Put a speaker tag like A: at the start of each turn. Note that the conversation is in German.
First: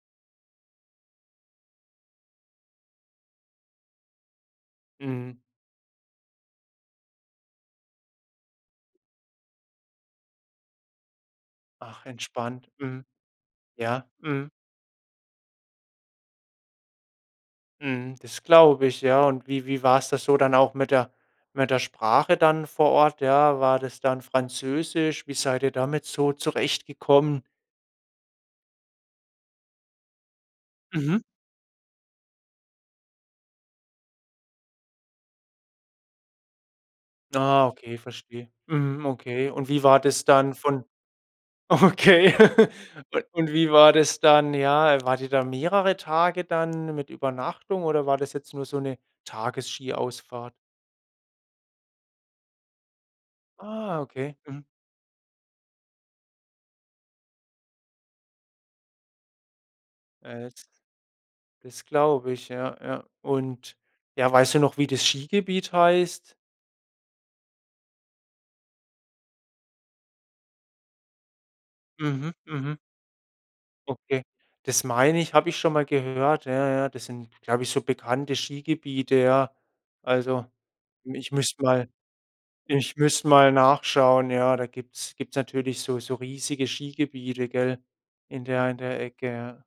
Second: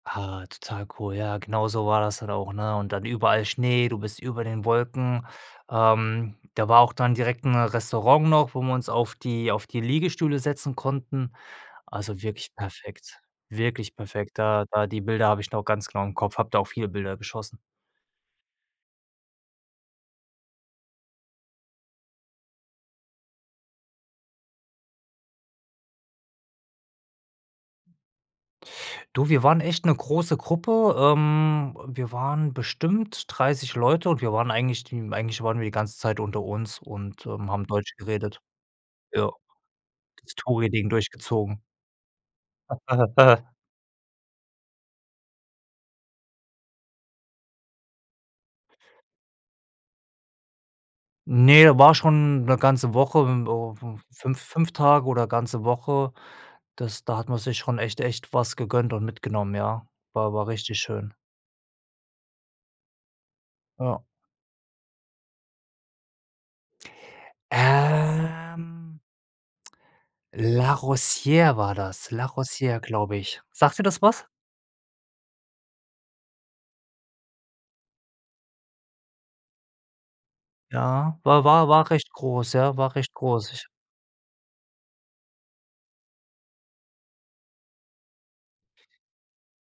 A: Ah, total cool. Ja, genauso war das dann auch, ne, und dann überall Schnee, du bist über den Wolken.
B: Mhm.
A: Ähm, da war auch dann direkt 'n Restaurant noch wo wir uns auf die auf die Liegestühle setzen konnten.
B: Ach
A: Also wirklich
B: entspannt. Mhm.
A: perfekt, wirklich
B: Ja,
A: perfekt.
B: mhm.
A: Da da die Bilder habe ich noch ganz klar im Kopf, habe da auch viele Bilder geschossen.
B: Mhm. Das glaube ich, ja, und wie wie war's das so dann auch mit der mit der Sprache dann vor Ort, ja? War das dann Französisch? Wie seid ihr damit so zurechtgekommen?
A: Du, wir waren echt 'ne große Gruppe.
B: Mhm.
A: Ähm, wir waren bestimmt 30 Leute und wir waren eigentlich die eigentlich waren wir die ganze Zeit unter uns und, ähm,
B: Ah,
A: haben Deutsch
B: okay,
A: geredet.
B: verstehe. Mhm,
A: Ja,
B: okay. Und wie war das
A: das
B: dann von
A: Touri-Ding durchgezogen.
B: okay. Un und wie war das dann ja, wart ihr da mehrere Tage dann mit Übernachtung oder war das jetzt nur so 'ne Tages-Skiausfahrt?
A: Ne, da war schon 'ne ganze Woche,
B: Ah,
A: [unintelligible]
B: okay.
A: 5-
B: Mhm.
A: 5 Tage oder ganze Woche, das da hat man sich schon echt echt was gegönnt und mitgenommen, ja. War aber
B: [unintelligible]
A: richtig schön.
B: Das glaube ich, ja, ja. Und,
A: Ja.
B: ja, weißt du noch, wie das Skigebiet heißt?
A: Ähm La Rosier war das. La
B: Mhm. Mhm.
A: Rosier, glaube ich. Sagt dir das
B: Okay.
A: was?
B: Das meine ich, habe ich schon mal gehört. Ja, ja, das sind, glaube ich, so bekannte Skigebiete, ja. Also,
A: Ja,
B: ich
A: war
B: müsst
A: war
B: mal
A: war recht groß, ja,
B: ich
A: war recht
B: müsste mal
A: groß. Ich
B: nachschauen. Ja, da gibt's gibt's natürlich so so riesige Skigebiete, gell, in der in der Ecke.